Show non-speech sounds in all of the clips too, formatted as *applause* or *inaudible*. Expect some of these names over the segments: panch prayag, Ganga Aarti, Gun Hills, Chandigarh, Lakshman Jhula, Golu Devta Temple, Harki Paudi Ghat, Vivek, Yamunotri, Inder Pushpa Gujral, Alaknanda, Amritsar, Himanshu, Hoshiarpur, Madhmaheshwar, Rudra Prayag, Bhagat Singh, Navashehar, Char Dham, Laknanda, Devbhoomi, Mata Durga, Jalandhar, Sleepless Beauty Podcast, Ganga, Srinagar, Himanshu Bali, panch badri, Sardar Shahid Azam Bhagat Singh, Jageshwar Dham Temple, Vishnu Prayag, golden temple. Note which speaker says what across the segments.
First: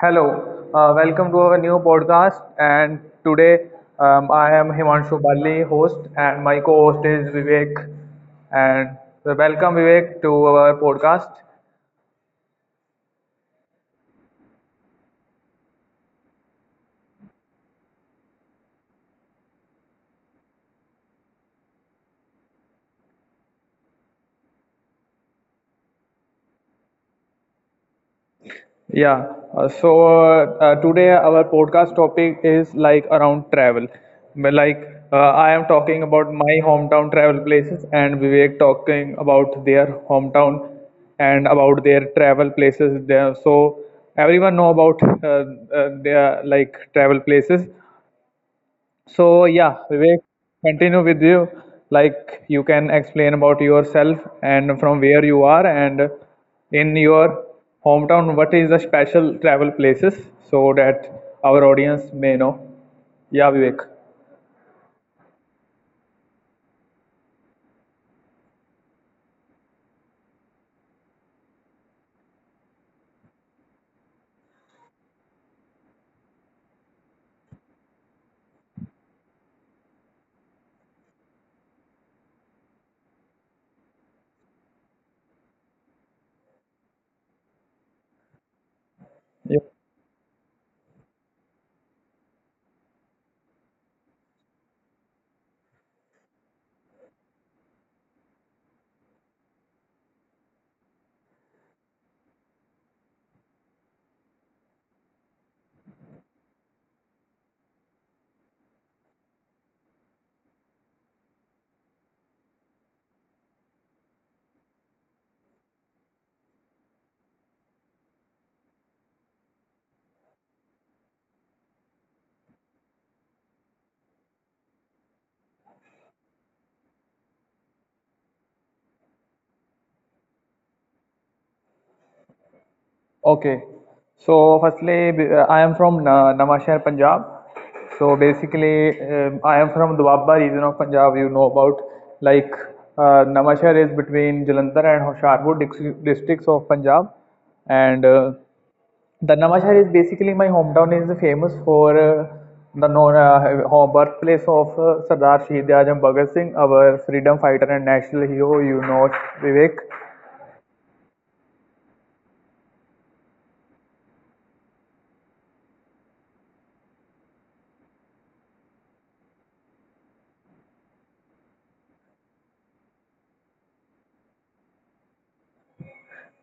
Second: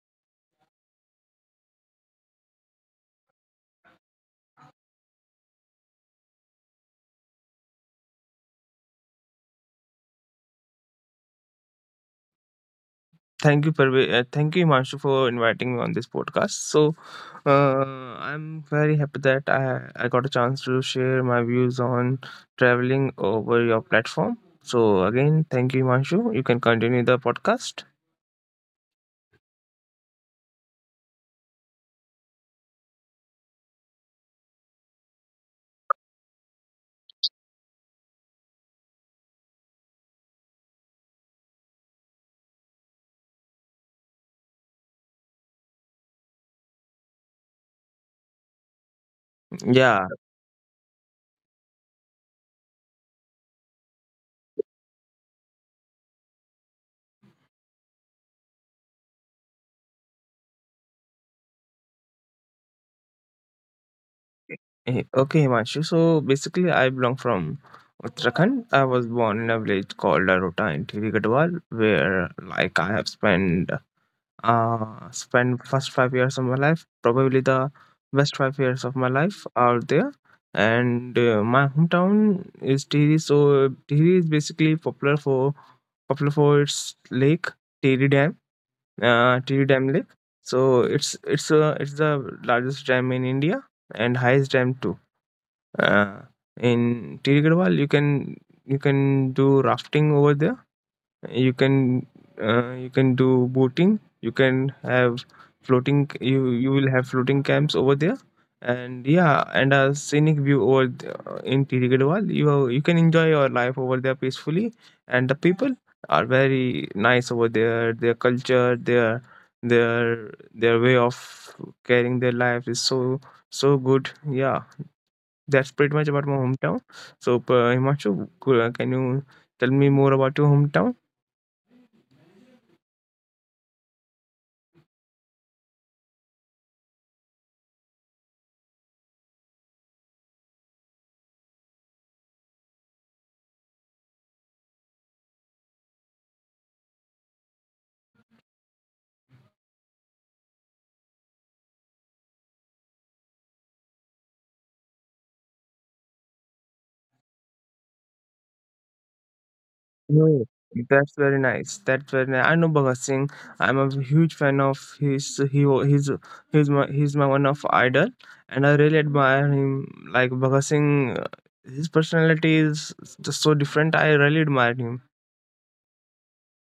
Speaker 1: Hello, welcome to our new podcast. And today I am Himanshu Bali, host, and my co host is Vivek. And so welcome, Vivek, to our podcast.
Speaker 2: Thank you, thank you, Himanshu, for inviting me on this podcast. So, I'm very happy that I got a chance to share my views on traveling over your platform. So, again, thank you, Himanshu. You can continue the podcast.
Speaker 1: Yeah, today our podcast topic is like around travel. But like I am talking about my hometown travel places and Vivek talking about their hometown and about their travel places there. So everyone know about their like travel places, so
Speaker 2: Yeah.
Speaker 1: yeah, Vivek, continue with you. Like you can explain about yourself and from where you are and in your hometown, what is the special travel places so that our audience may know. Yeah, Vivek.
Speaker 2: Okay, Himanshu. So, basically, I belong from Uttarakhand. I was born in a village called Arota in Thiri Gadwal, where, like, I have spent spend first 5 years of my life, probably the best 5 years of my life are there. And my hometown is Tiri, so Tiri is basically popular for its lake, Tiri Dam, Tiri Dam
Speaker 1: Yeah.
Speaker 2: Lake. So it's the largest dam in India and highest dam too. uh, in Tiri Garhwal you can do rafting over there. You can you can do boating, you can have floating you will have floating camps over there. And yeah, and a scenic view over in Tirigidwal, you can enjoy your life over there peacefully. And the people are very nice over there, their culture, their way of carrying their life is so good, yeah. That's pretty much about my hometown. So Himanshu, can you tell me more about your hometown?
Speaker 1: Okay. So firstly, I am from Navashehar, Punjab. So basically, I am from Dwabba region of Punjab. You know about like Navashehar is between Jalandhar and Hoshiarpur districts of Punjab, and the Navashehar is basically my hometown is famous for the known birthplace of Sardar Shahid Azam Bhagat Singh, our freedom fighter and national hero. You know Vivek.
Speaker 2: No, that's very nice. That's very nice. I know Bhagat Singh. I'm a huge fan of his. He's my one of idol, and I really admire him. Like Bhagat Singh, his personality is just so different. I really admire him.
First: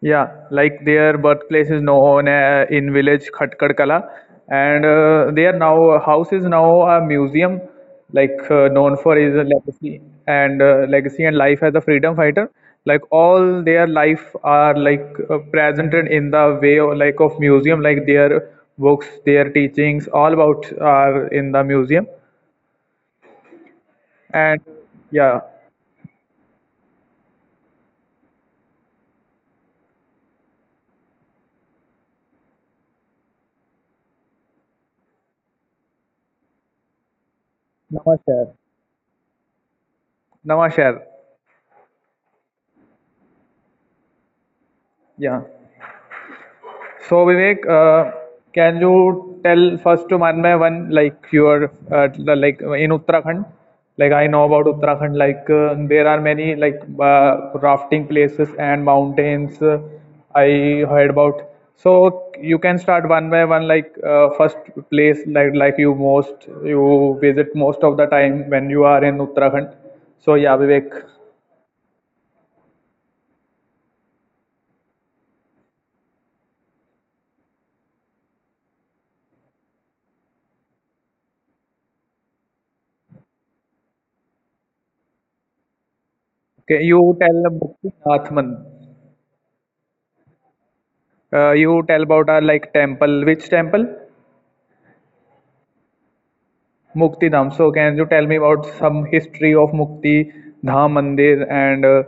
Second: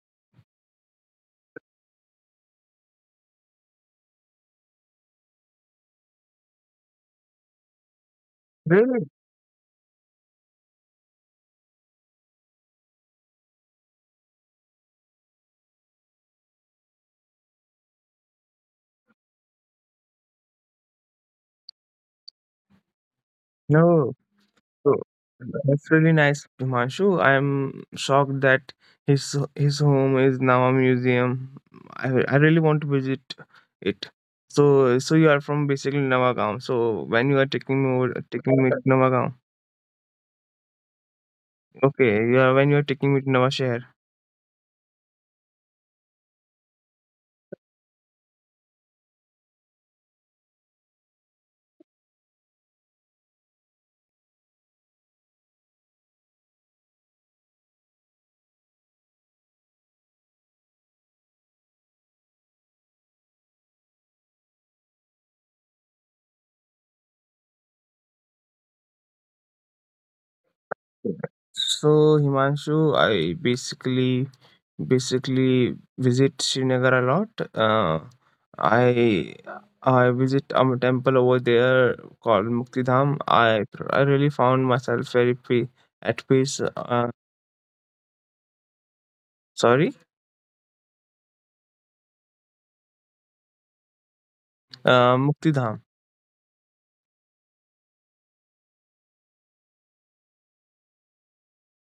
Speaker 1: Yeah, like their birthplace is known in village Khatkad Kala, and their now house is now a museum, like known
Speaker 2: Really?
Speaker 1: for his legacy and legacy and life as a freedom fighter. Like all their life are like presented in the way of, like of museum, like their books, their teachings, all about are in the museum.
Speaker 2: No.
Speaker 1: And
Speaker 2: So
Speaker 1: yeah,
Speaker 2: that's really nice, Himanshu. I'm shocked that his home is now a museum. I really want to visit it. So so you are from basically Navagaon. So when you are taking me over,
Speaker 1: Namaskar.
Speaker 2: taking me to Navagaon,
Speaker 1: Namaskar.
Speaker 2: okay, you are when you are taking me to Navashehar.
Speaker 1: Yeah. So Vivek, can you tell first to Manmay when like you are uh, like in Uttarakhand? Like I know about Uttarakhand. Like there are many like rafting places and mountains. I heard about. So you can start one by one. Like first place like you most you visit most of the time when you are in Uttarakhand. So yeah, Vivek.
Speaker 2: So Himanshu, I basically basically visit Srinagar a lot. Uh, I I visit a temple over there called Mukti Dham. I really found myself very at peace.
Speaker 1: Okay, you tell Muktinath Man.
Speaker 2: Sorry,
Speaker 1: You tell about our like temple. Which temple?
Speaker 2: Mukti Dham.
Speaker 1: Mukti Dham. So can you tell me about some history of Mukti Dham Mandir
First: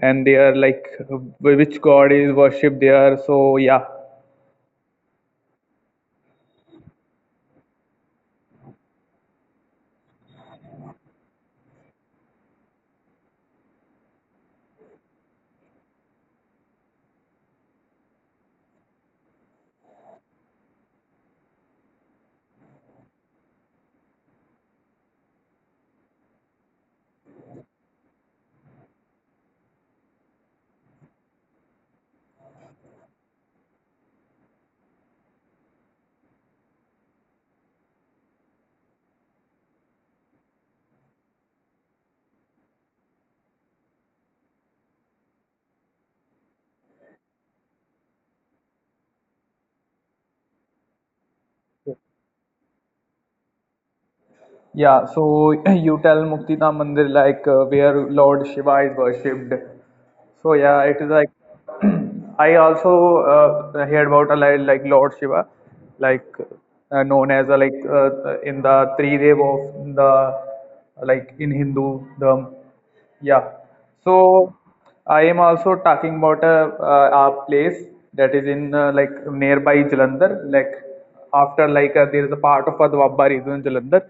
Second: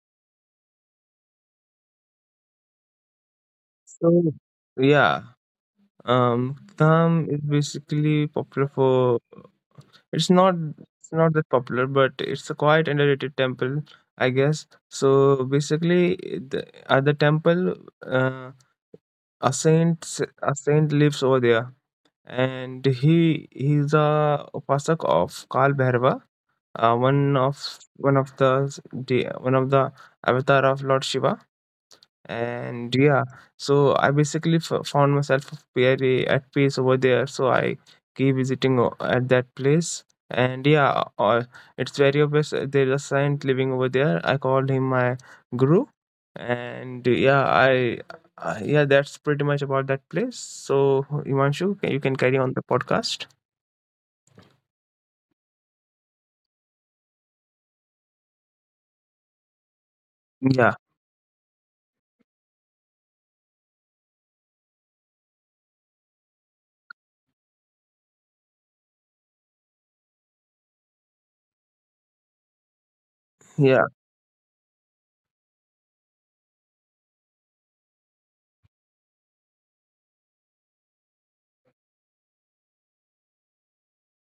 Speaker 1: and they are like which god is worshipped there? So yeah.
Speaker 2: So yeah, Mukti Dham is basically popular for. It's not it's not that popular, but it's a quite underrated temple, I guess. So basically, the, at the temple. Uh, a saint lives over there, and he's a upasak of kal bhairava, uh, one of one of the s- one of the avatar of lord shiva. And yeah, so I basically found myself very at peace over there, so I keep at that place. And yeah, it's very obvious, there's a saint living over there, I called him my guru. And yeah, I yeah, that's pretty much about that place. So imanshu, can- you can carry on the podcast.
Speaker 1: Yeah, so *clears throat* you tell Muktita Mandir like where Lord Shiva is worshipped. So
Speaker 2: Yeah
Speaker 1: yeah, it is like *clears throat* I also heard about a like Lord Shiva, like known as a, like in the three dev of the like in Hindu Dham. Yeah.
Speaker 2: yeah,
Speaker 1: So I am also talking about a place that is in like nearby Jalandhar, like after like there is a part of a Dwabba region Jalandhar.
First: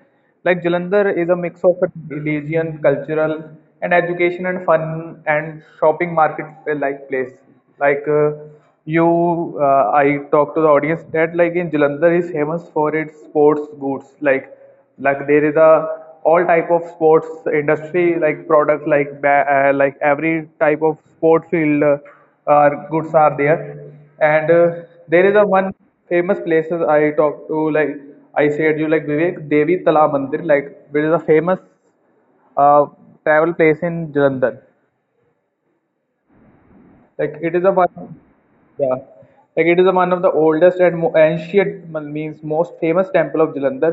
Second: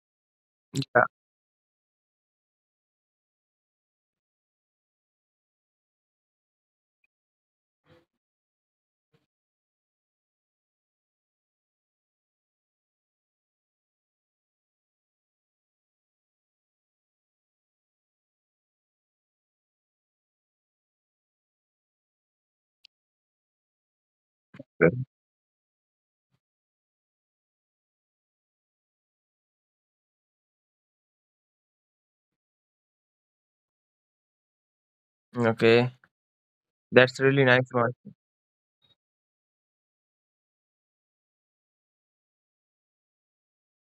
Speaker 1: Like Jalandhar is a mix of a religion, cultural, and education and fun and shopping market like place. Like you, I talk to the audience that like in Jalandhar is famous for its sports goods like there is a all type of sports industry like products like like every type of sport field are goods are there, and
Speaker 2: yeah.
Speaker 1: there is a one famous place as I talked to like I said you like Vivek Devi Tala Mandir like which is a famous uh, travel place in Jalandhar.
Speaker 2: okay that's
Speaker 1: Like
Speaker 2: really
Speaker 1: it is
Speaker 2: nice
Speaker 1: a
Speaker 2: one.
Speaker 1: one, yeah, like it is a one of the oldest and ancient means most famous temple of Jalandhar,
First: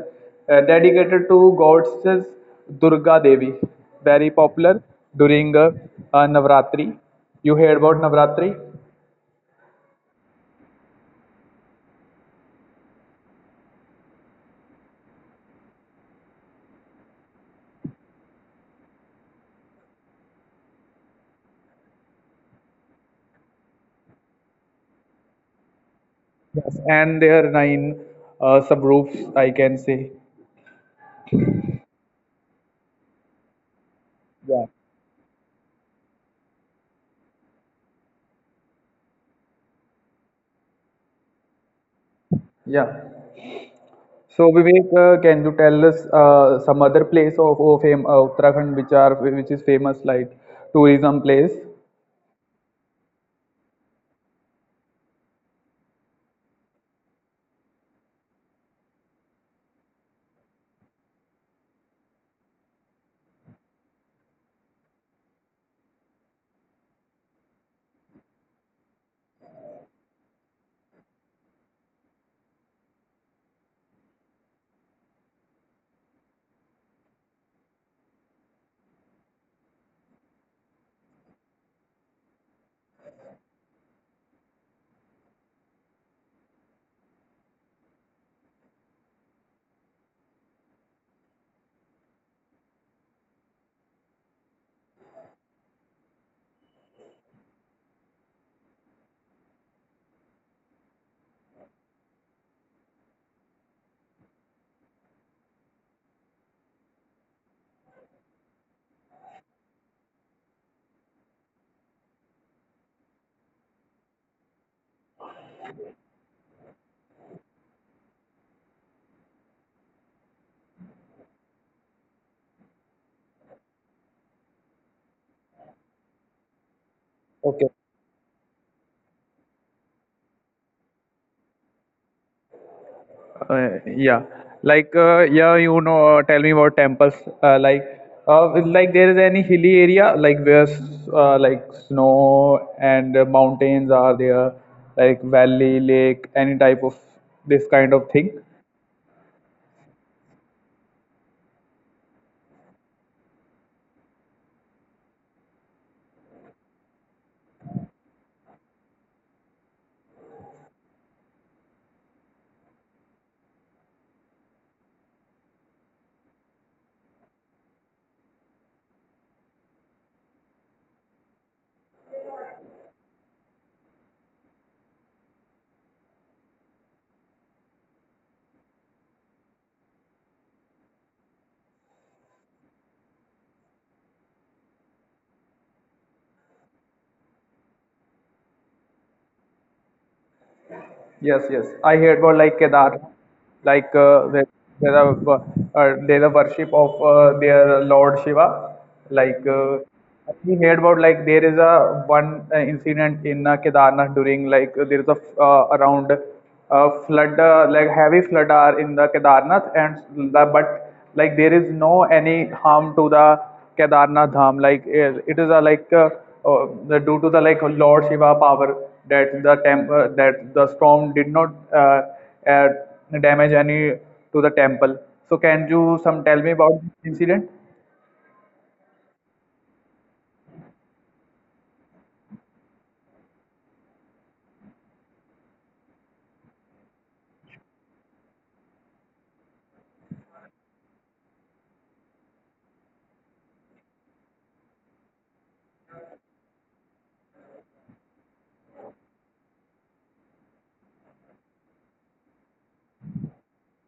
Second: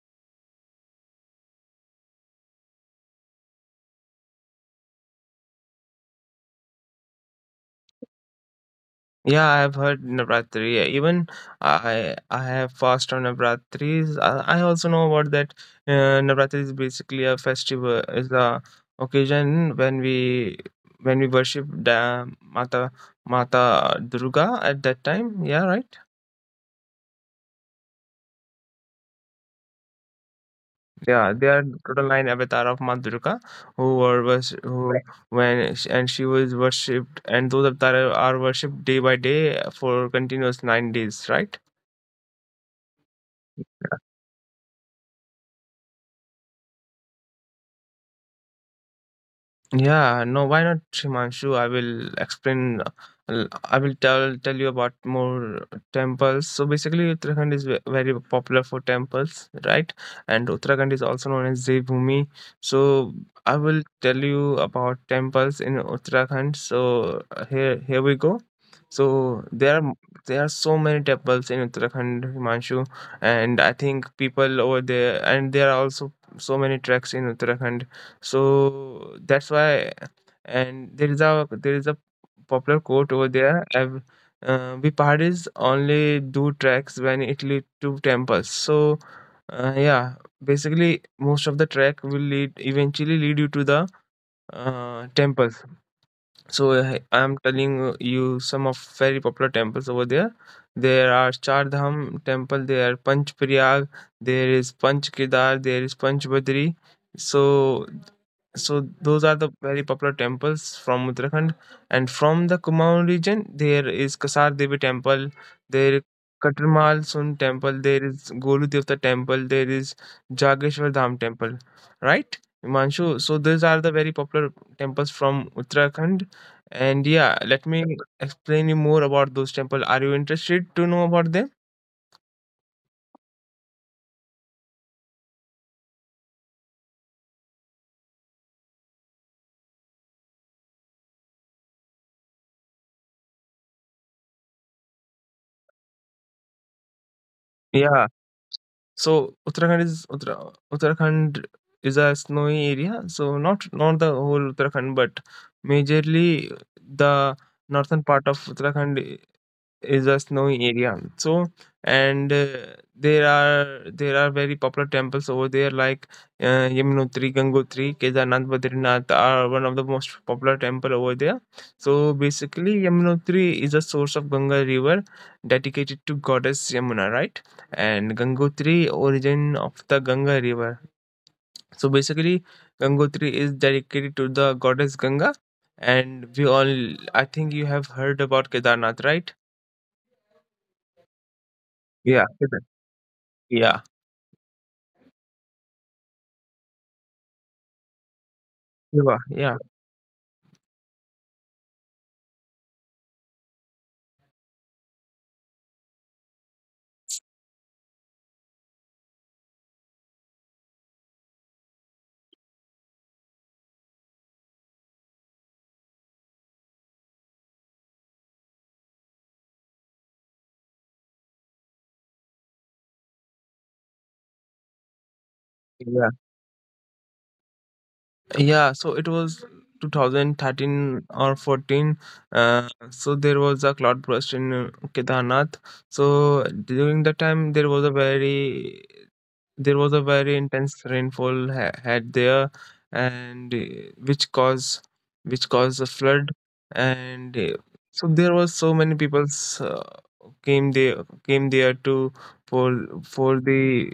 Speaker 1: dedicated to goddess Durga Devi. Very popular during Navratri. You heard about Navratri?
Speaker 2: Yeah, I've heard Navratri. Yeah, even I have fast on Navratris. I also know about that. Navratri is basically a festival, is a occasion when we worship the Mata Durga at that time. Yeah, right.
Speaker 1: Yes, and there are 9 subroofs, I can say.
Speaker 2: Yeah, they are total nine avatar of Mata Durga who were was
Speaker 1: Yeah.
Speaker 2: who Right. And she was worshipped, and those avatar are worshipped day by day for continuous 9 days. Right.
Speaker 1: Yeah. So Vivek, can you tell us some other place of fame, Uttarakhand, which are which is famous
Speaker 2: Yeah,
Speaker 1: like
Speaker 2: no, why not,
Speaker 1: tourism place?
Speaker 2: Himanshu? I will explain. I will tell you about more temples. So basically, Uttarakhand is very popular for temples, right? And Uttarakhand is also known as Devbhoomi. So I will tell you about temples in Uttarakhand. So here we go. So there are so many temples in Uttarakhand, Himanshu, and I think people over there, and there are also so many treks in Uttarakhand, so that's why. And there is a popular quote over there. We parties only do tracks when it lead to temples. So yeah, basically most of the track will lead eventually lead you to the temples. So I'm telling you some of very popular temples over there. There are Char Dham temple, there are panch prayag, there is panch kedar, there is panch badri. So so those are the very popular temples from Uttarakhand, and from the Kumaon region, there is Kasar Devi Temple, there Katarmal Sun Temple, there is Golu Devta Temple, there is Jageshwar Dham Temple, right? Himanshu, so these are the very popular temples from Uttarakhand, and yeah, let me explain you more about those temples. Are you interested to know about them?
Speaker 1: uh, yeah like yeah you know tell me about temples uh, like like there is any hilly area like where like snow and mountains are there, like valley lake any type of this kind of
Speaker 2: Yeah,
Speaker 1: thing.
Speaker 2: so Uttarakhand is Uttarakhand is a snowy area. So not the whole Uttarakhand, but majorly the northern part of Uttarakhand is a snowy area. So and there are very popular temples over there, like Yamunotri, Gangotri, Kedarnath, Badrinath are one of the most popular temple over there. So basically, Yamunotri is a source of Ganga river, dedicated to goddess Yamuna, right? And Gangotri, origin of the Ganga river. So basically, Gangotri is dedicated to the goddess Ganga, and we all I think you have heard about Kedarnath, right?
Speaker 1: Yes, yes. I heard
Speaker 2: Yeah,
Speaker 1: about like Kedar,
Speaker 2: Yeah,
Speaker 1: like there are there are worship of their Lord Shiva.
Speaker 2: yeah,
Speaker 1: Like
Speaker 2: yeah,
Speaker 1: we heard about like there is a one incident in Kedarnath during like there is a around flood like heavy flood are in the Kedarnath and the, but like there is no any harm to the Kedarnath Dham. Like it is a like uh, due to the like Lord Shiva power that the that the storm did not uh, damage any to the temple. So can you
Speaker 2: yeah,
Speaker 1: some tell me about this incident?
Speaker 2: yeah. So it was 2013 or 14. So there was a cloud burst in Kedarnath. So during that time, there was a very intense rainfall had there, and which caused which caused a flood, and so there was so many people uh, came there to for the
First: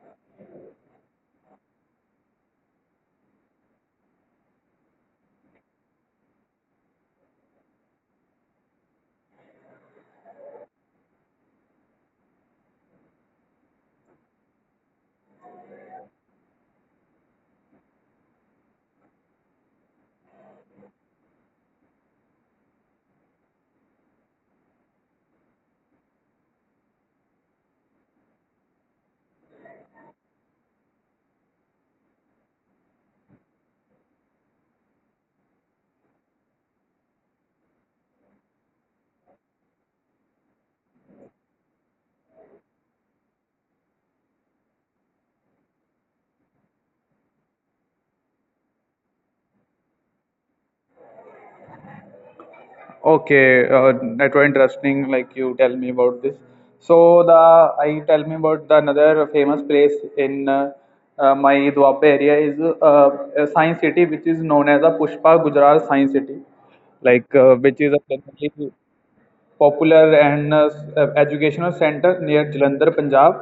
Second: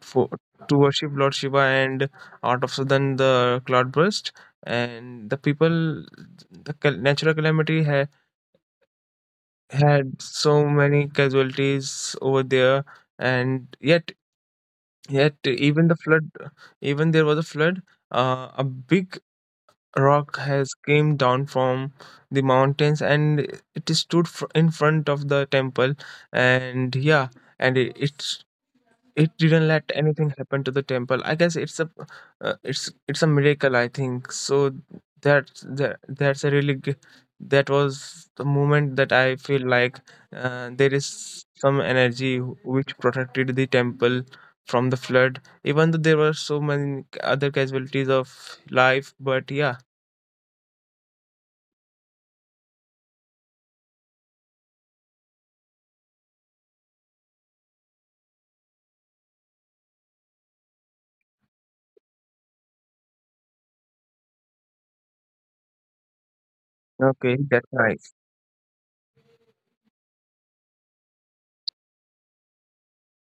Speaker 2: for to worship Lord Shiva. And out of sudden the cloud burst, and the people, the natural calamity had so many casualties over there. And even there was a flood. A big rock has came down from the mountains, and it stood in front of the temple. And yeah, and it didn't let anything happen to the temple. I guess it's a it's a miracle, I think so. That's a really that was the moment that I feel like there is some energy which protected the temple from the flood, even though there were so many other casualties of life, but yeah.
Speaker 1: Okay, that was interesting. Like you tell me about this. So the I tell me about the another famous place in my Dwappa area is a Science City, which is known as a Pushpa Gujarat Science City, like
Speaker 2: okay that's
Speaker 1: which is
Speaker 2: nice.
Speaker 1: a popular and educational center near Jalandhar, Punjab,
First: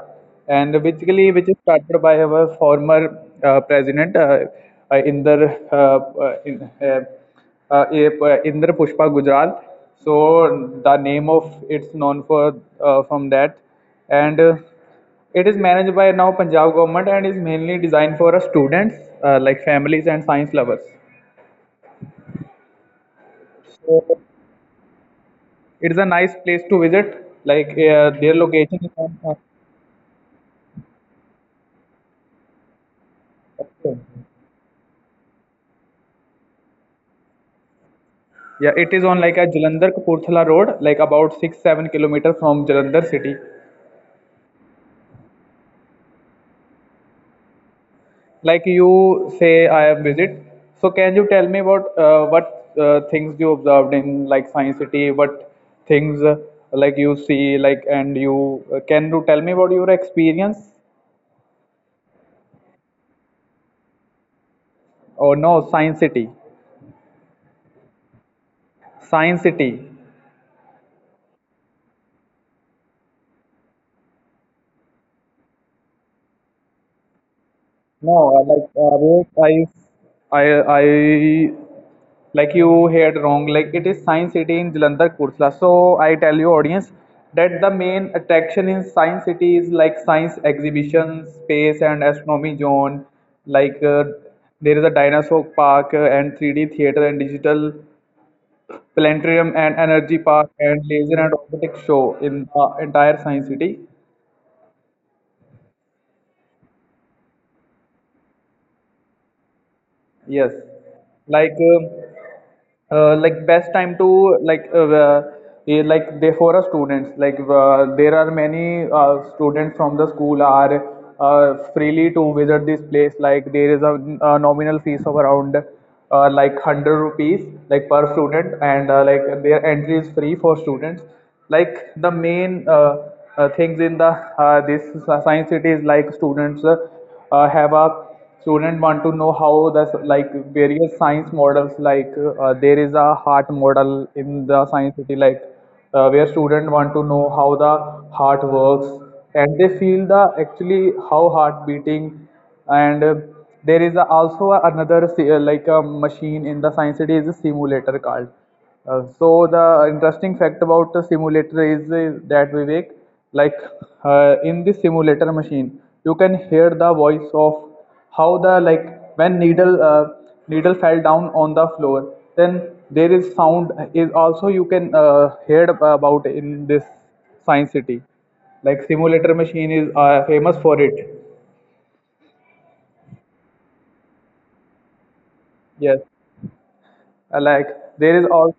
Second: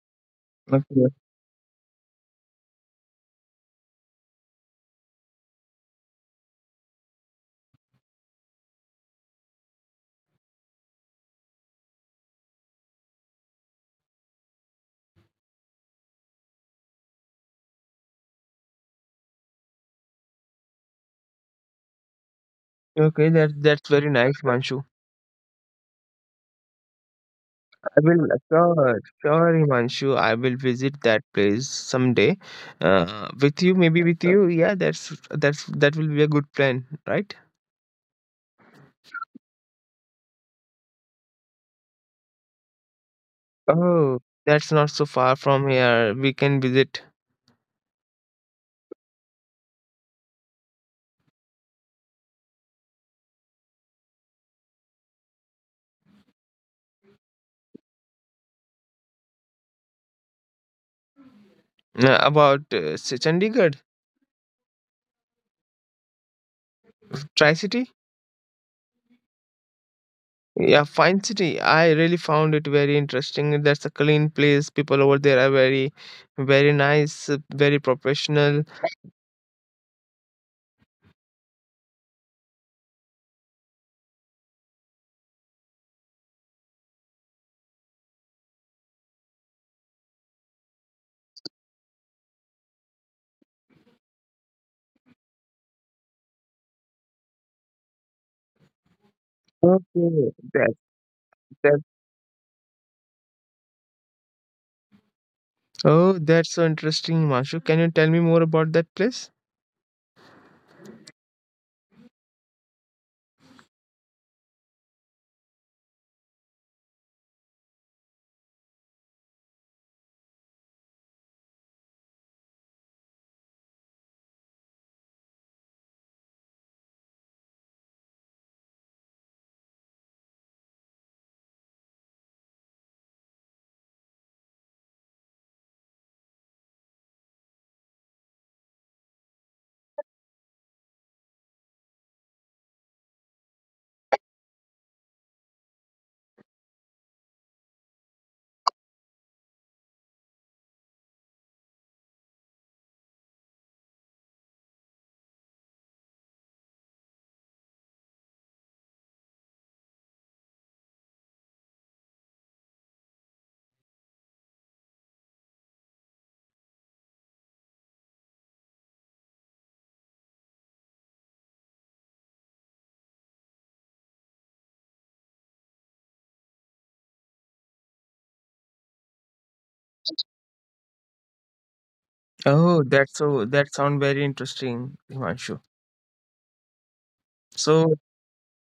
Speaker 1: and
Speaker 2: Okay
Speaker 1: basically which is started by our former president Inder uh, uh, in- uh, uh, Inder Pushpa Gujral. So the name of it's known for from that, and it is managed by now Punjab government and is mainly designed for students like families and science lovers.
Speaker 2: okay that's very
Speaker 1: So
Speaker 2: nice manshu.
Speaker 1: it is a nice place to visit. Like
Speaker 2: I will
Speaker 1: their location is on.
Speaker 2: sure, Himanshu. I will visit that place someday. With you, maybe with you. Yeah, that's that will be a good plan, right?
Speaker 1: Yeah, it is on like a Jalandhar Kapurthala road, like about 6-7 kilometers from Jalandhar city.
Speaker 2: Oh, that's not so far from here. We can visit
Speaker 1: Like you say, I have visit. So can you tell me about what things you observed in like Science City? What things like you see like and you can you tell me about your experience?
Speaker 2: Chandigarh,
Speaker 1: Or no, Science City,
Speaker 2: Tri City.
Speaker 1: Science City.
Speaker 2: Yeah, fine city. I really found it very interesting. That's a clean place. People over there are very nice, very
Speaker 1: No,
Speaker 2: professional.
Speaker 1: like Vivek, I, I, I, like you heard wrong. Like it is Science City in Jalandhar, Kursla. So I tell you, audience, that the main attraction in Science City is like science exhibition, space and astronomy zone. Like there is a dinosaur park and 3D theater and digital planetarium and
Speaker 2: Okay,
Speaker 1: energy
Speaker 2: that
Speaker 1: park and laser and
Speaker 2: that.
Speaker 1: robotics show in entire Science City.
Speaker 2: Oh, that's so interesting, Himanshu. Can you tell me more about that place?
Speaker 1: Yes, like um, like best time to like like they for a students like there are many students from the school are freely to visit this place like there is a nominal fees of around like 100 rupees like per student and like their entry is free for students like the main things in the this science city is like students have a student want to know how the like various science models like there is a heart model in the science city like where student want to know how the heart works and they feel the actually how heart beating and there is also another like a machine in the science city is a simulator called so the interesting fact about the simulator is that Vivek, like in the simulator machine, you can hear the voice of how the like when needle fell down on the floor. Then there is sound is also you can hear about in this science city. Like simulator machine is famous for it.
Speaker 2: Oh, that's so that sound very interesting, Himanshu.
Speaker 1: Yes. Like
Speaker 2: So
Speaker 1: there is also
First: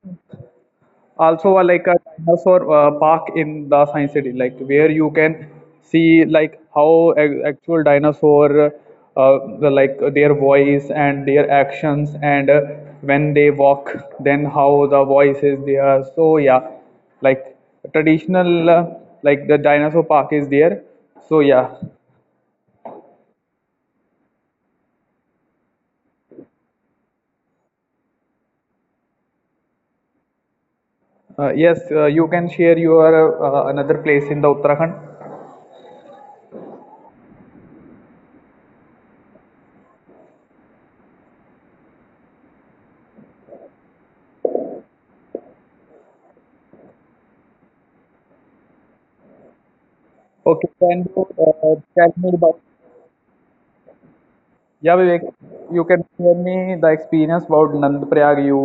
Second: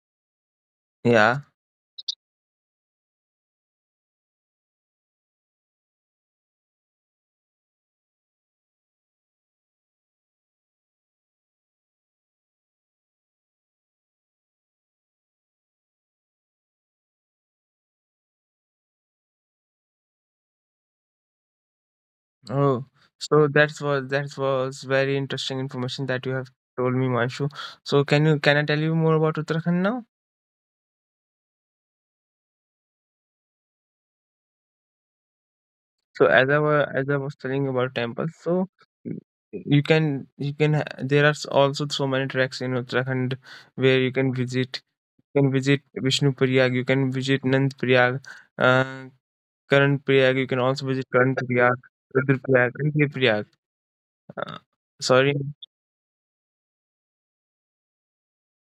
Speaker 2: yeah,
Speaker 1: a, like a dinosaur park in the science city like where you can see like how actual dinosaur the, like their voice and their actions and when they walk, then how the voice is there, so yeah, like traditional like the dinosaur park is there, so yeah.
Speaker 2: oh, so that's was that was very interesting information that you have told me, Manshu. So can you can I tell you more about Uttarakhand now?
Speaker 1: Yes you can share your another place in the Uttarakhand.
Speaker 2: So as I was telling about temples, so y- you can there are also so many tracks in Uttarakhand where you can visit. You can visit Vishnu Prayag, you can visit Nand Prayag, uh, Karan Prayag. You can
Speaker 1: Okay,
Speaker 2: also visit
Speaker 1: can you
Speaker 2: Karan Prayag,
Speaker 1: tell
Speaker 2: Rudra
Speaker 1: me about,
Speaker 2: Prayag, and Dev Prayag. Uh,
Speaker 1: yeah, Vivek,
Speaker 2: sorry.
Speaker 1: you can share me the experience about Nand Prayag. You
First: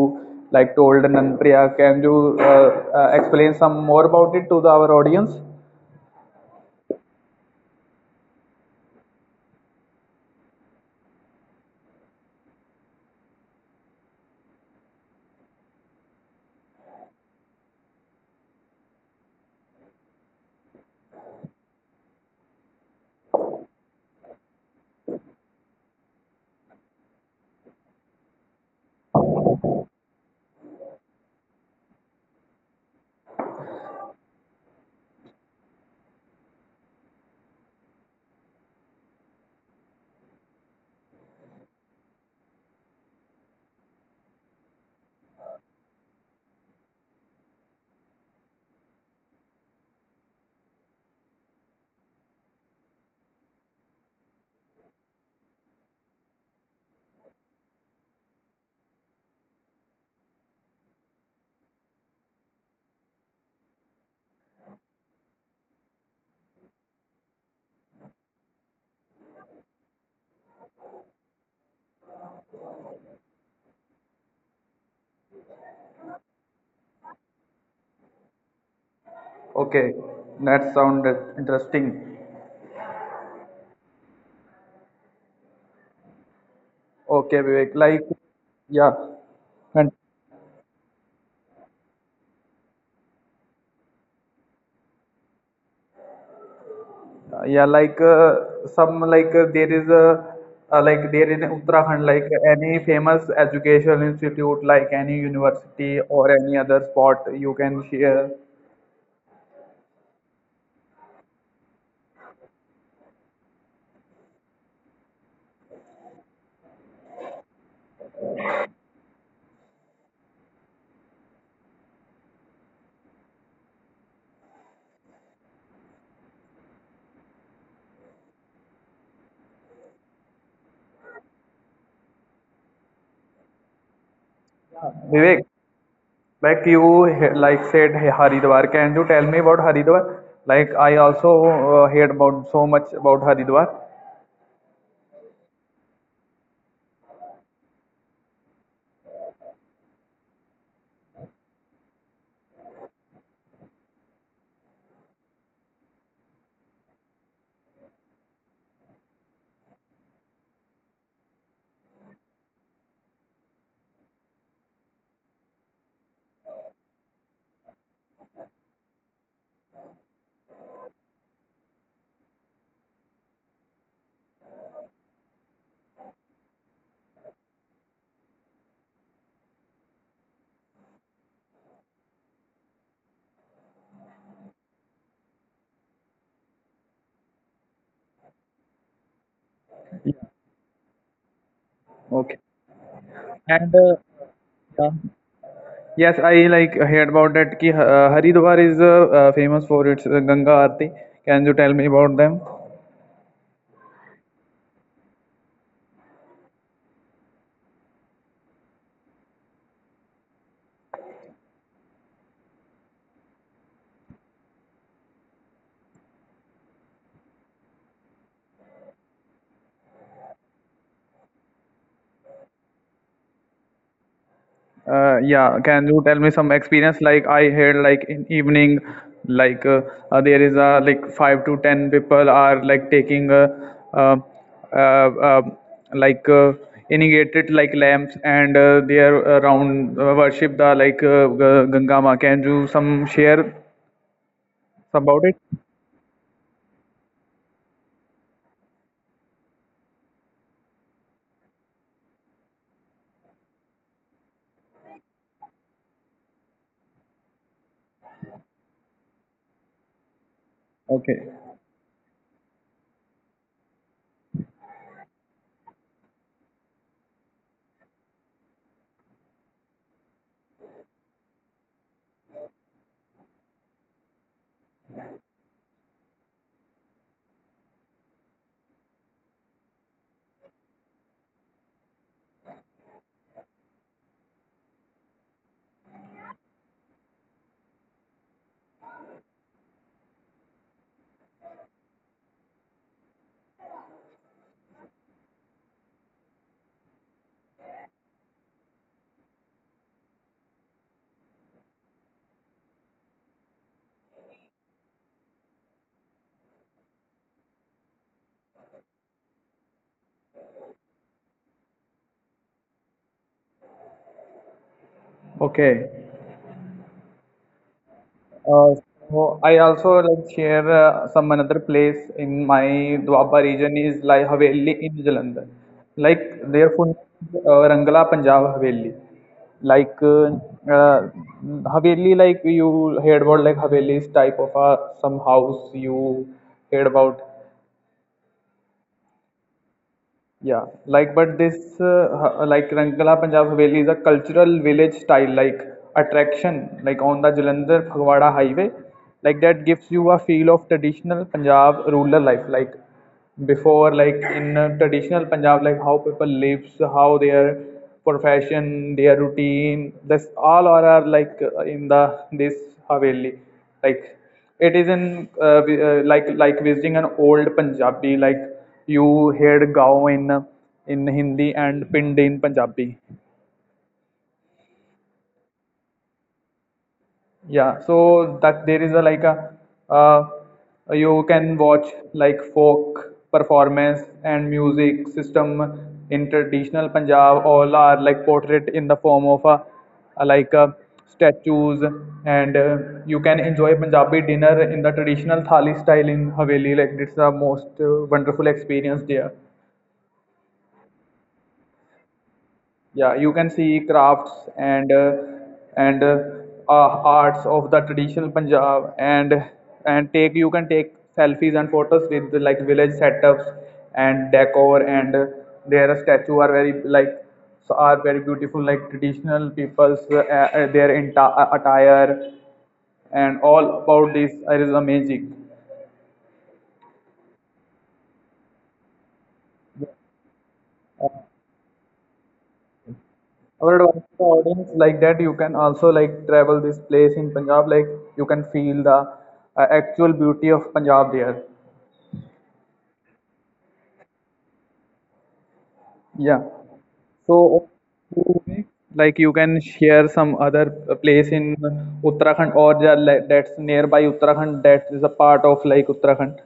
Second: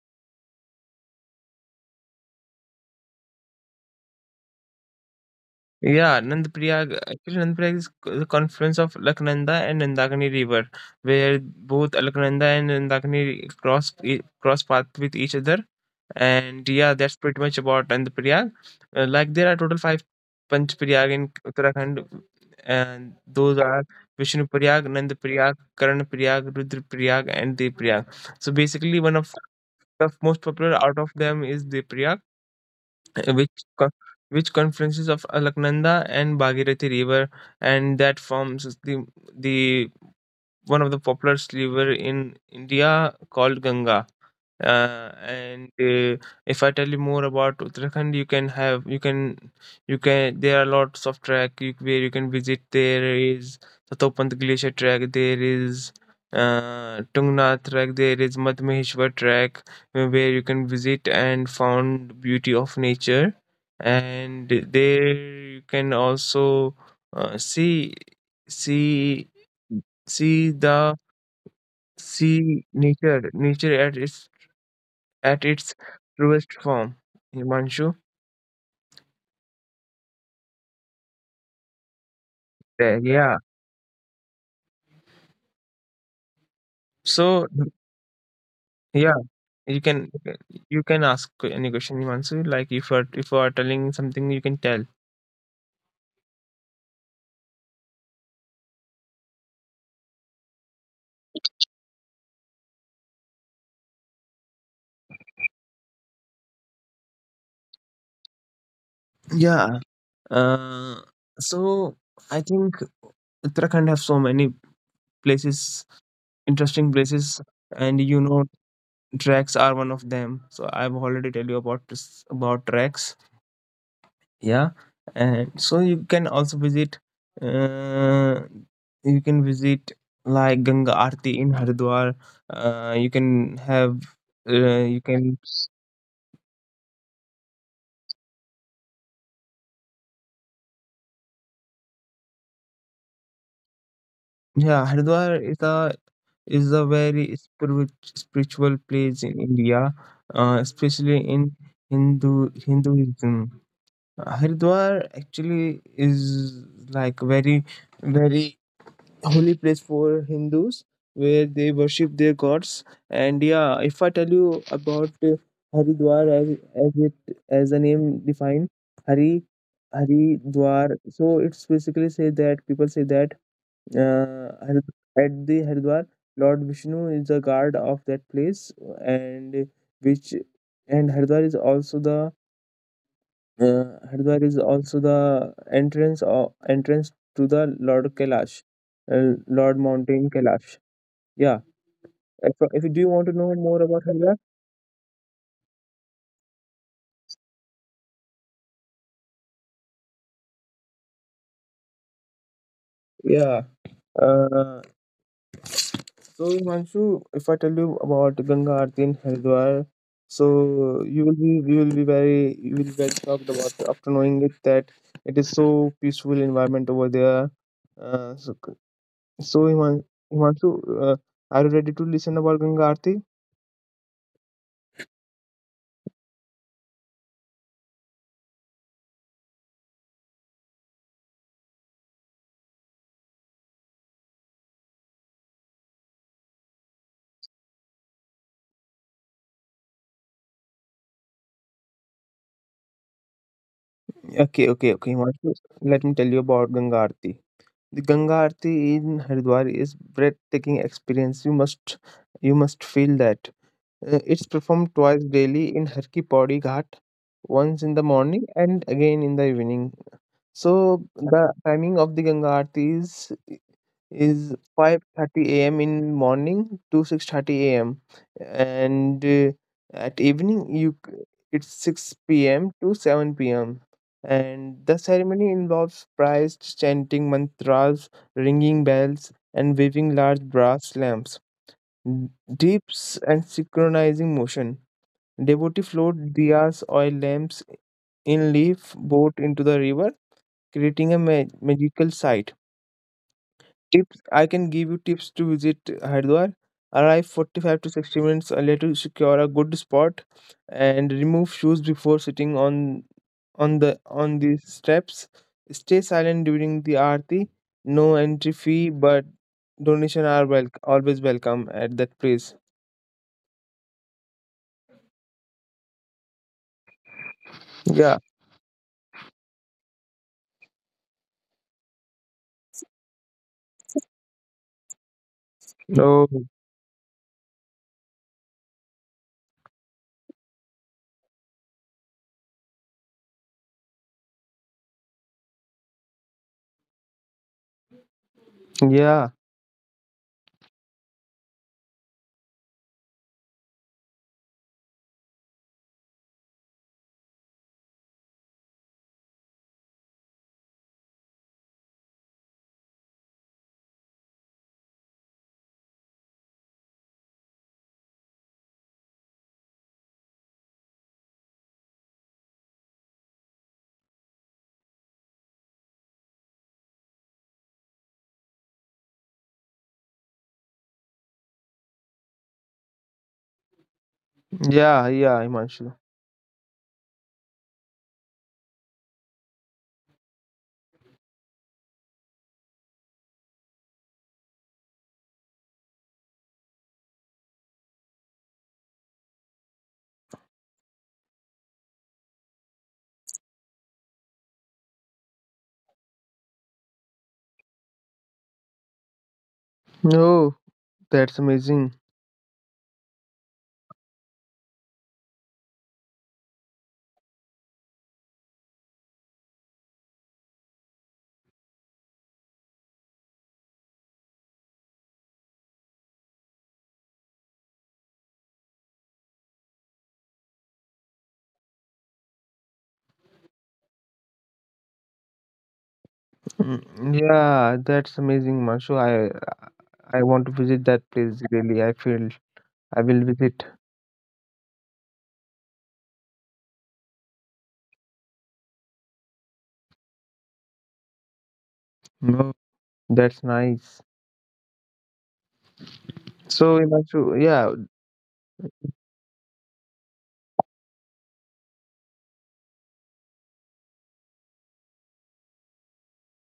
Speaker 1: like told Nand Prayag. Can you explain some more about it to the, our audience?
Speaker 2: Yeah, Nand Prayag. Actually, Nand Prayag is the confluence of Laknanda and Nandakani River, where both Laknanda and Nandakani cross path with each other. And yeah, that's pretty much about Nand Prayag. Like there are total five Panch Prayag in Uttarakhand, and those are Vishnu Prayag, Nand Prayag, Karan Prayag, Rudra Prayag, and Dev Prayag. So basically, one of the most popular out of them is Dev which co- which confluences of Alaknanda and Bhagirathi river, and that forms the the one of the popular river in India called Ganga. And If I tell you more about Uttarakhand, you can there are lots of track you, where you can visit. There is Satopant Glacier track. There is Tungnath track. There is Madhmaheshwar track where you can visit and found beauty of nature. And there you can also uh, see see see the see nature at its truest form. Himanshu,
Speaker 1: Okay, that sounded interesting.
Speaker 2: there, yeah.
Speaker 1: Okay,
Speaker 2: So
Speaker 1: Vivek, like, yeah,
Speaker 2: yeah, you
Speaker 1: and
Speaker 2: can ask any question, Himanshu. Like if you are telling something, you can tell.
Speaker 1: yeah, like some like there is a like there in Uttarakhand, like any famous educational institute, like any university or any other spot, you can share.
Speaker 2: Yeah. Uh, so I think Uttarakhand have so many places, interesting places, and you know tracks are one of them. So I've already tell you about this about tracks. Yeah. And so you can also visit uh, you can visit like ganga aarti in haridwar. You can have you
Speaker 1: Vivek,
Speaker 2: can
Speaker 1: like you like said hey, Haridwar, can you tell me about Haridwar? Like I also heard about so much about Haridwar.
Speaker 2: yeah, haridwar is a very spiritual place in india, especially in hindu hinduism. Haridwar actually is like very holy place for Hindus where they worship their gods. And yeah, if I tell you about Haridwar as it as the name defined, Hari Haridwar. So it's basically say that people say that uh, Harid- at the Haridwar, Lord Vishnu is the guard of that place, and which and Haridwar is also the Haridwar is also the entrance or entrance to the Lord Kailash, Lord
Speaker 1: Yeah.
Speaker 2: Mountain Kailash. Yeah.
Speaker 1: Okay.
Speaker 2: If you do you want to know
Speaker 1: And
Speaker 2: more about Haridwar?
Speaker 1: yeah. Yes, I like heard about that. Ki Haridwar is famous for its Ganga Aarti. Can you tell me about them?
Speaker 2: Yeah. Uh, so Himanshu, if I tell you about Ganga Aarti in Haridwar, so you will be very shocked about after knowing it that it is so peaceful environment over there. Uh, so so Himan- Himanshu, are you ready to listen about Ganga Aarti?
Speaker 1: Yeah, can you tell me some experience? Like I heard, like in evening, like there is like 5 to 10 people are like taking uh, uh, uh, like irrigated like lamps and they are around worship the like Ganga Ma. Can you some share
Speaker 2: Okay, okay, okay.
Speaker 1: about it?
Speaker 2: Himanshu, let me tell you about Ganga Aarti. The Ganga Aarti in Haridwar is breathtaking experience. You must feel that. It's performed twice daily in Harki Paudi Ghat, once in the morning and again in the evening. So
Speaker 1: Okay,
Speaker 2: the timing of the Ganga Aarti is 5:30 a.m. in morning to 6:30 a.m. and at evening it's 6 p.m. to 7 p.m. And the ceremony involves priests chanting mantras, ringing bells, and waving large brass lamps, d- dips and synchronizing motion. Devotee float diyas, oil lamps in leaf boat into the river, creating a magical sight. Tips, I can give you tips to visit Haridwar. Arrive 45 to 60 minutes earlier to secure a good spot and remove shoes before sitting on the on the steps. Stay silent during the aarti. No entry fee, but donation are always welcome at that place.
Speaker 1: okay.
Speaker 2: Yeah.
Speaker 1: Uh, so I also like share some another place in my Dwaba region is like Haveli in Jalandhar. Like
Speaker 2: Oh.
Speaker 1: their full name is, Rangla Punjab Haveli. Like uh, uh, Haveli, like you heard about like Haveli's type of a some house you heard about.
Speaker 2: Yeah.
Speaker 1: Yeah, like, but this, like, Rangla Punjab Haveli is a cultural village style, like, attraction, like, on the Jalandhar Phagwara highway. Like, that gives you a feel of traditional Punjab rural life. Like, before, like, in traditional Punjab, like, how people lives, how their profession, their routine, this all are like, in the this Haveli. Like, it is in, vi- like visiting an old Punjabi, like, you heard Gao in Hindi and Pind in Punjabi.
Speaker 2: Yeah. Yeah. Himanshu.
Speaker 1: Yeah, so that there is a like a uh, you can watch like folk performance and music system in traditional Punjab. All are like portrait in the form of a like a statues and you can enjoy Punjabi dinner in the traditional thali style in Haveli. Like it's a most wonderful experience there.
Speaker 2: Oh, that's amazing.
Speaker 1: Yeah, you can see crafts and arts of the traditional Punjab and take you can take selfies and photos with the, like, village setups and decor and their statue are very like so are very beautiful like traditional people's their entire attire and all about this is amazing.
Speaker 2: Mm, yeah, that's amazing, Himanshu. I want to visit that place really. I feel. I will visit.
Speaker 1: Or advice to the audience like that you can also like travel this place in Punjab, like you can feel the actual beauty of Punjab there.
Speaker 2: No, that's nice.
Speaker 1: Yeah.
Speaker 2: So, Imanshu,
Speaker 1: So
Speaker 2: yeah,
Speaker 1: like you can share some other place in Uttarakhand or the, like, that's nearby Uttarakhand that is a part of like Uttarakhand.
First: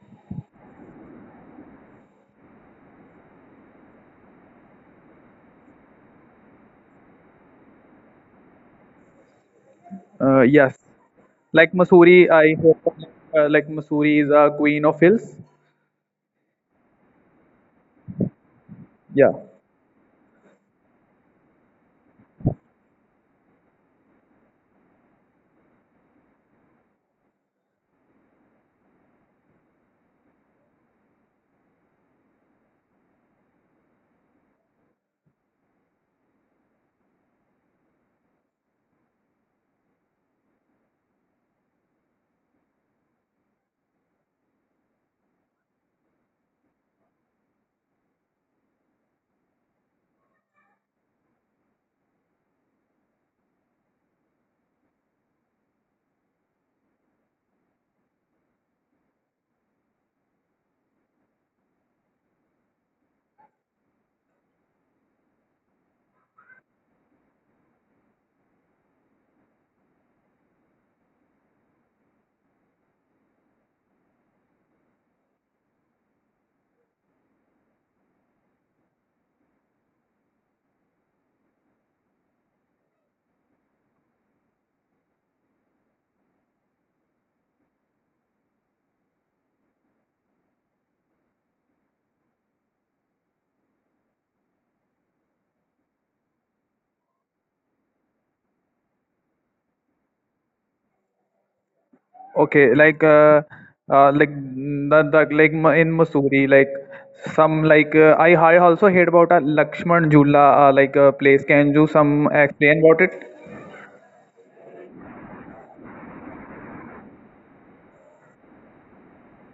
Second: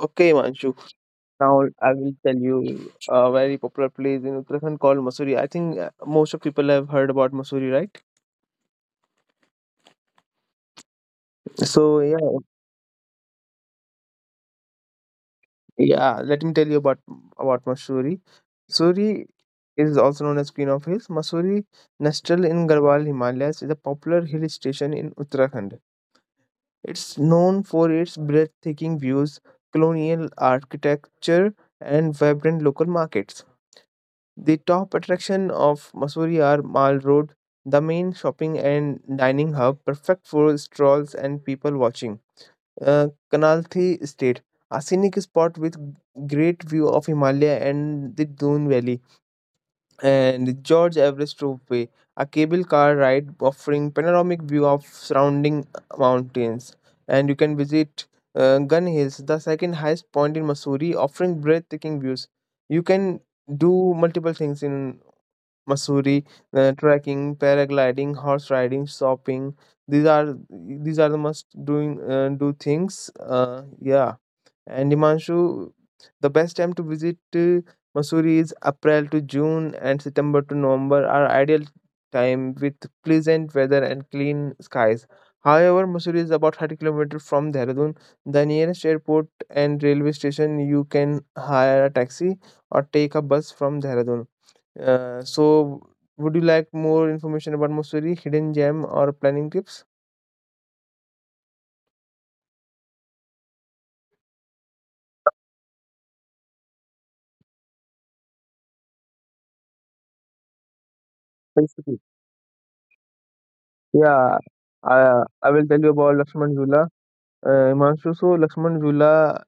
Speaker 2: okay, Manshu. Now I will tell you a very popular place in Uttarakhand called Mussoorie. I think most of people have heard about Mussoorie, right?
Speaker 1: Yes. Like
Speaker 2: So yeah,
Speaker 1: Missouri, I hope like Missouri is a queen of hills.
Speaker 2: yeah. Let me tell you about Mussoorie. Mussoorie
Speaker 1: Yeah.
Speaker 2: is also known as Queen of Hills. Mussoorie, nestled in Garhwal Himalayas, is a popular hill station in Uttarakhand. It's known for its breathtaking views, colonial architecture, and vibrant local markets. The top attraction of Mussoorie are Mall Road, the main shopping and dining hub, perfect for strolls and people watching. Uh, Kanalthi Estate, a scenic spot with great view of Himalaya and the Doon Valley, and George Everest Ropeway, a cable car ride offering panoramic view of surrounding mountains. And you can visit Gun Hills, the second highest point in Missouri, offering breathtaking views. You can do multiple things in Missouri: trekking, paragliding, horse riding, shopping. These are the must doing do things. Yeah. And Himanshu, the best time to visit Mussoorie is April to June and September to November are ideal time with pleasant weather and clean skies. However, Mussoorie is about 30 kilometers from Dehradun. The nearest airport and railway station, you can hire a taxi or take a bus from Dehradun. Uh, so, would you like more information about Mussoorie, hidden gem, or planning tips?
Speaker 1: Okay, in Missouri, like some like I also heard about a Lakshman Jhula place. Can you
Speaker 2: Basically,
Speaker 1: some explain about it?
Speaker 2: yeah, I will tell you about Lakshman Jula. Himanshu, so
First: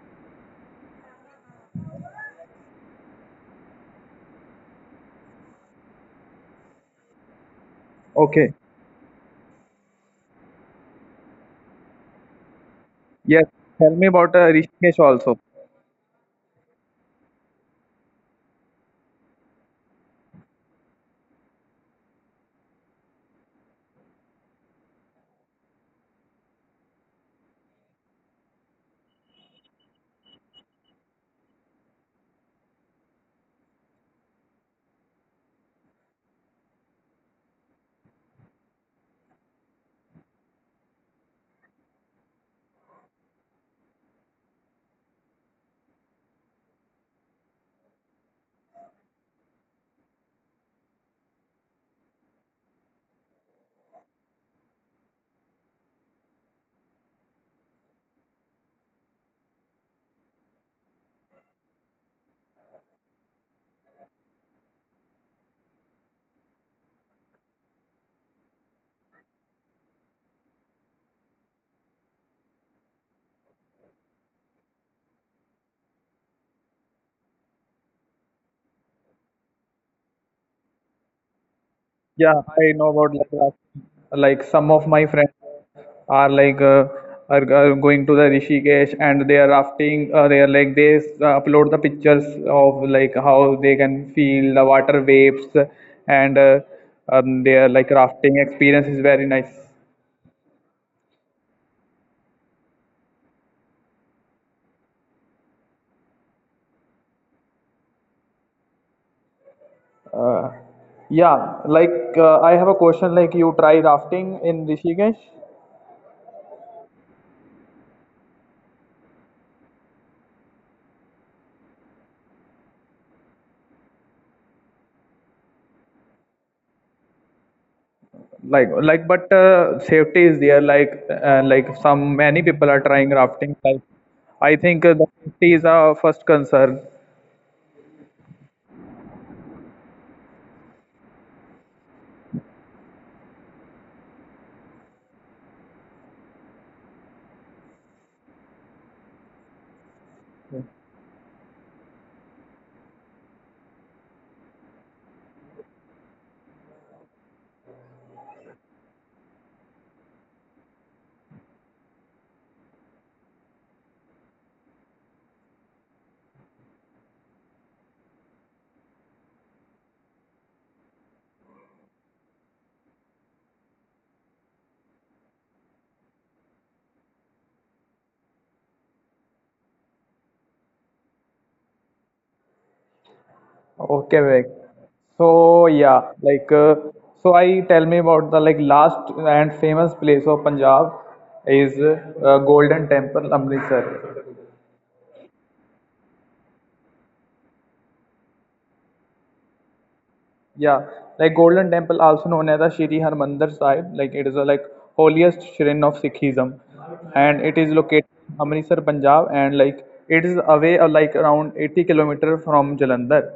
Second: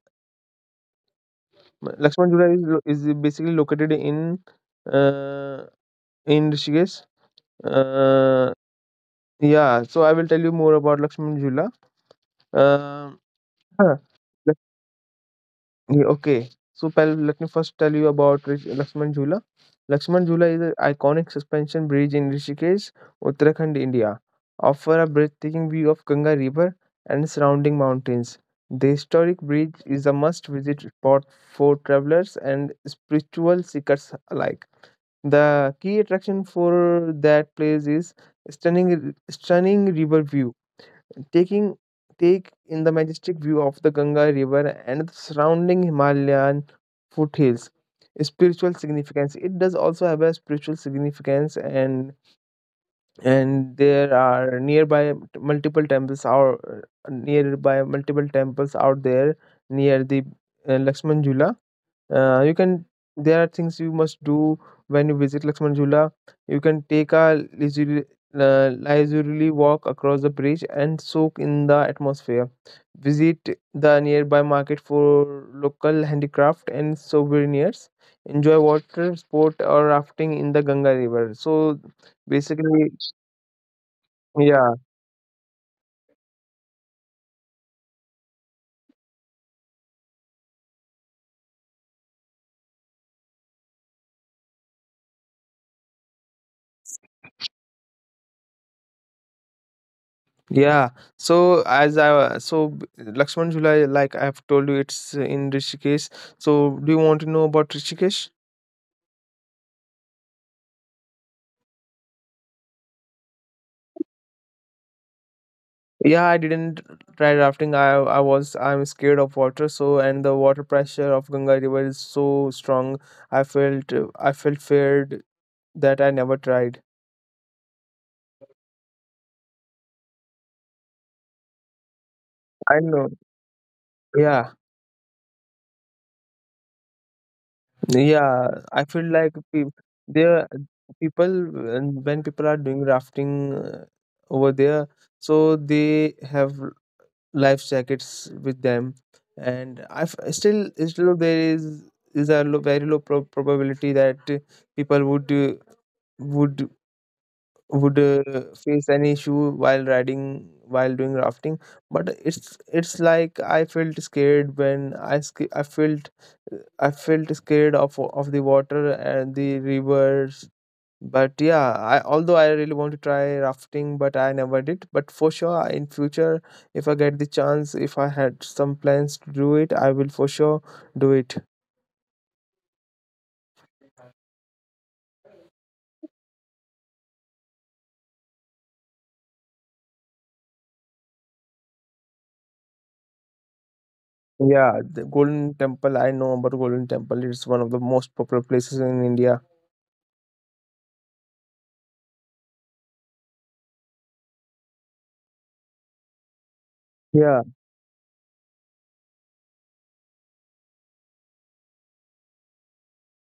Speaker 2: Lakshman Jula is basically located uh, in Rishikesh. Uh,
Speaker 1: Okay.
Speaker 2: yeah, so I will tell you more about Lakshman Jula. Um,
Speaker 1: Yes. Tell
Speaker 2: huh.
Speaker 1: me about Rishikesh also.
Speaker 2: Yeah, okay. So pal, let me first tell you about Lakshman Jhula. Lakshman Jhula is an iconic suspension bridge in Rishikesh, Uttarakhand, India. Offer a breathtaking view of Ganga River and surrounding mountains. The historic bridge is a must-visit spot for travelers and spiritual seekers alike. The key attraction for that place is stunning river view, taking take in the majestic view of the Ganga River and the surrounding Himalayan foothills. Spiritual significance. It does also have a spiritual significance, and there are nearby multiple temples are nearby multiple temples out there near the Lakshman Jula. You can There are things you must do when you visit Lakshman Jhula. You can take a leisurely walk across the bridge and soak in the atmosphere. Visit the nearby market for local handicraft and souvenirs. Enjoy water sport or rafting in the Ganga River. So
Speaker 1: Yeah, I know
Speaker 2: basically,
Speaker 1: about Ladakh. Like some
Speaker 2: yeah,
Speaker 1: of my friends are like uh, are going to the Rishikesh and they are rafting. They are like they upload the pictures of like how they can feel the water waves and their like rafting experience is very nice.
Speaker 2: yeah. So as I so b- Lakshman Jhula, like I have told you, it's in Rishikesh. So do you want to know about Rishikesh?
Speaker 1: Uh, yeah, I have a question. Like you try rafting in Rishikesh?
Speaker 2: Yeah, I didn't try rafting. I'm scared of water. So and the water pressure of Ganga River is so strong. I felt feared that I never tried.
Speaker 1: But safety is there like some many people
Speaker 2: I
Speaker 1: are
Speaker 2: know.
Speaker 1: trying rafting like
Speaker 2: Yeah,
Speaker 1: I think the safety is our first concern.
Speaker 2: yeah. I feel like pe- there People when people are doing rafting over there, so they have life jackets with them, and still still there is a low, very low probability that people would would would face any issue while riding while doing rafting. But it's I felt scared I felt I felt scared of the water and the rivers. But yeah, I although I really want to try rafting, but I never did. But for sure in future, if I get the chance, if I had some plans to do it, I will for sure do it.
Speaker 1: Okay, Vivek. so yeah like uh, so I tell me about the like last and famous place of Punjab is Golden Temple Amritsar.
Speaker 2: Yeah, the golden temple, I know about Golden Temple, it's one of the most popular places in India.
Speaker 1: Yeah, like Golden Temple, also known as the Shri Harmandir Sahib, like it is a like holiest shrine of Sikhism, and
Speaker 2: Yeah.
Speaker 1: it is located in Amritsar, Punjab, and like it is away like around 80-kilometer from Jalandhar,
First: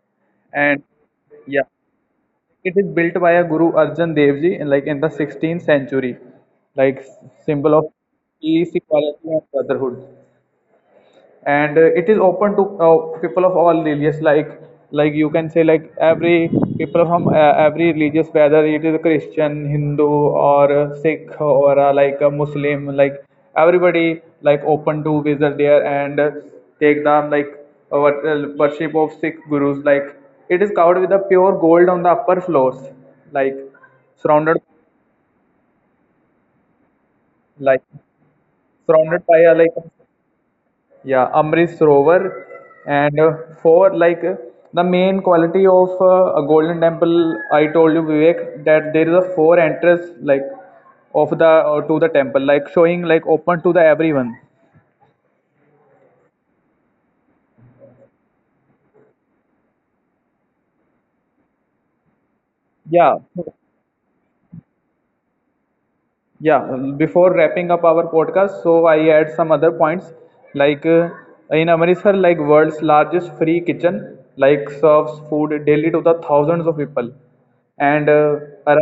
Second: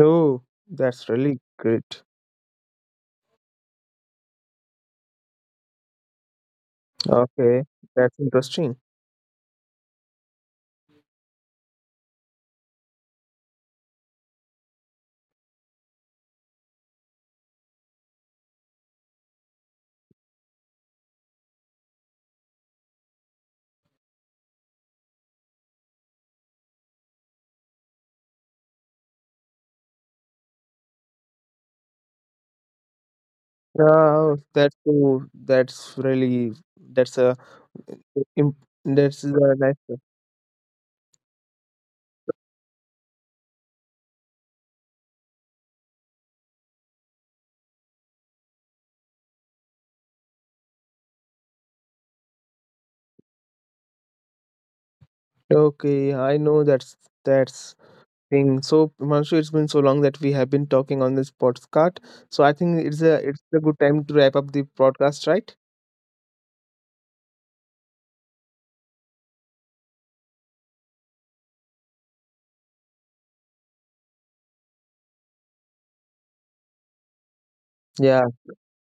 Speaker 2: Oh,
Speaker 1: and
Speaker 2: that's really
Speaker 1: yeah,
Speaker 2: great.
Speaker 1: it is built by a Guru Arjan Dev Ji, like in the 16th century, like
Speaker 2: Okay,
Speaker 1: symbol of
Speaker 2: that's interesting.
Speaker 1: peace, equality, and brotherhood. And it is open to people of all religious like you can say like every people from every religious, whether it is Christian, Hindu, or a Sikh, or like a Muslim, like everybody like open to visit there, and take them like worship of Sikh gurus. Like it is covered with a pure gold on the upper floors, like surrounded
Speaker 2: That's really that's a
Speaker 1: like
Speaker 2: im- that's
Speaker 1: surrounded by
Speaker 2: a
Speaker 1: a like,
Speaker 2: nice.
Speaker 1: yeah, Amrit Sarovar. And for the main quality of a Golden Temple, I told you Vivek that there is a four entrance, like of the to the temple, like showing like open to the everyone.
Speaker 2: Okay, I know that's thing. So Manshu, it's been so long that we have been talking on this podcast. So I think
Speaker 1: Yeah,
Speaker 2: it's a good time to wrap up the podcast, right?
Speaker 1: yeah, before wrapping up our podcast, so I add some other points, like uh, in Amritsar, like world's largest free kitchen like serves food daily to the thousands of people, and
Speaker 2: Yeah,
Speaker 1: are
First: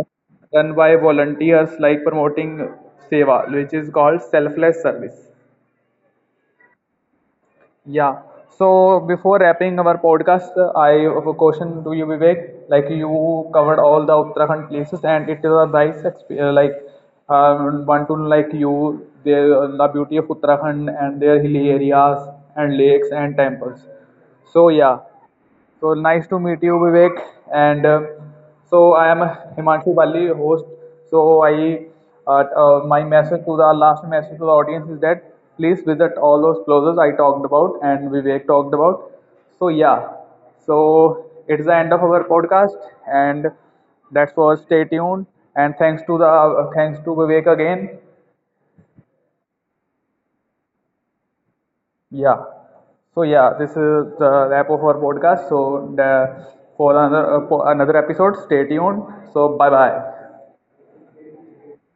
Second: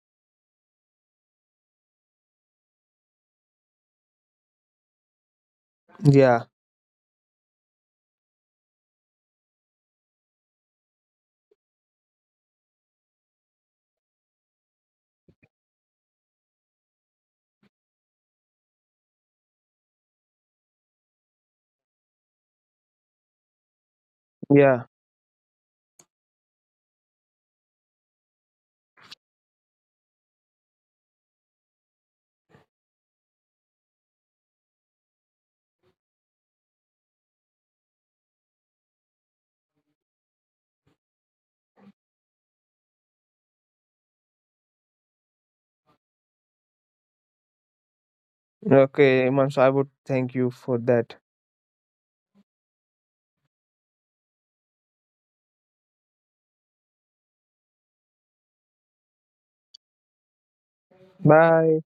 Speaker 1: run by volunteers, like promoting seva, which is called selfless service.
Speaker 2: yeah,
Speaker 1: Yeah. So before wrapping our podcast, I have a question to you, Vivek. Like you covered all the Uttarakhand places, and it is a nice experience. Like want to like you there the beauty of Uttarakhand and their hilly areas and lakes and temples. So
Speaker 2: yeah.
Speaker 1: yeah. So nice to meet you, Vivek. And so I am Himanshu Bali, host. So I, my message to the last message to the audience is that please visit all those places I talked about and Vivek talked about. So yeah, so it's the end of our podcast, and that's for stay tuned. And thanks to the thanks to Vivek again.
Speaker 2: Okay, Manshu, I would thank you for that.
Speaker 1: Yeah. So yeah, this is the wrap of our podcast. So the, for another episode, stay tuned. So bye bye.
Speaker 2: Bye.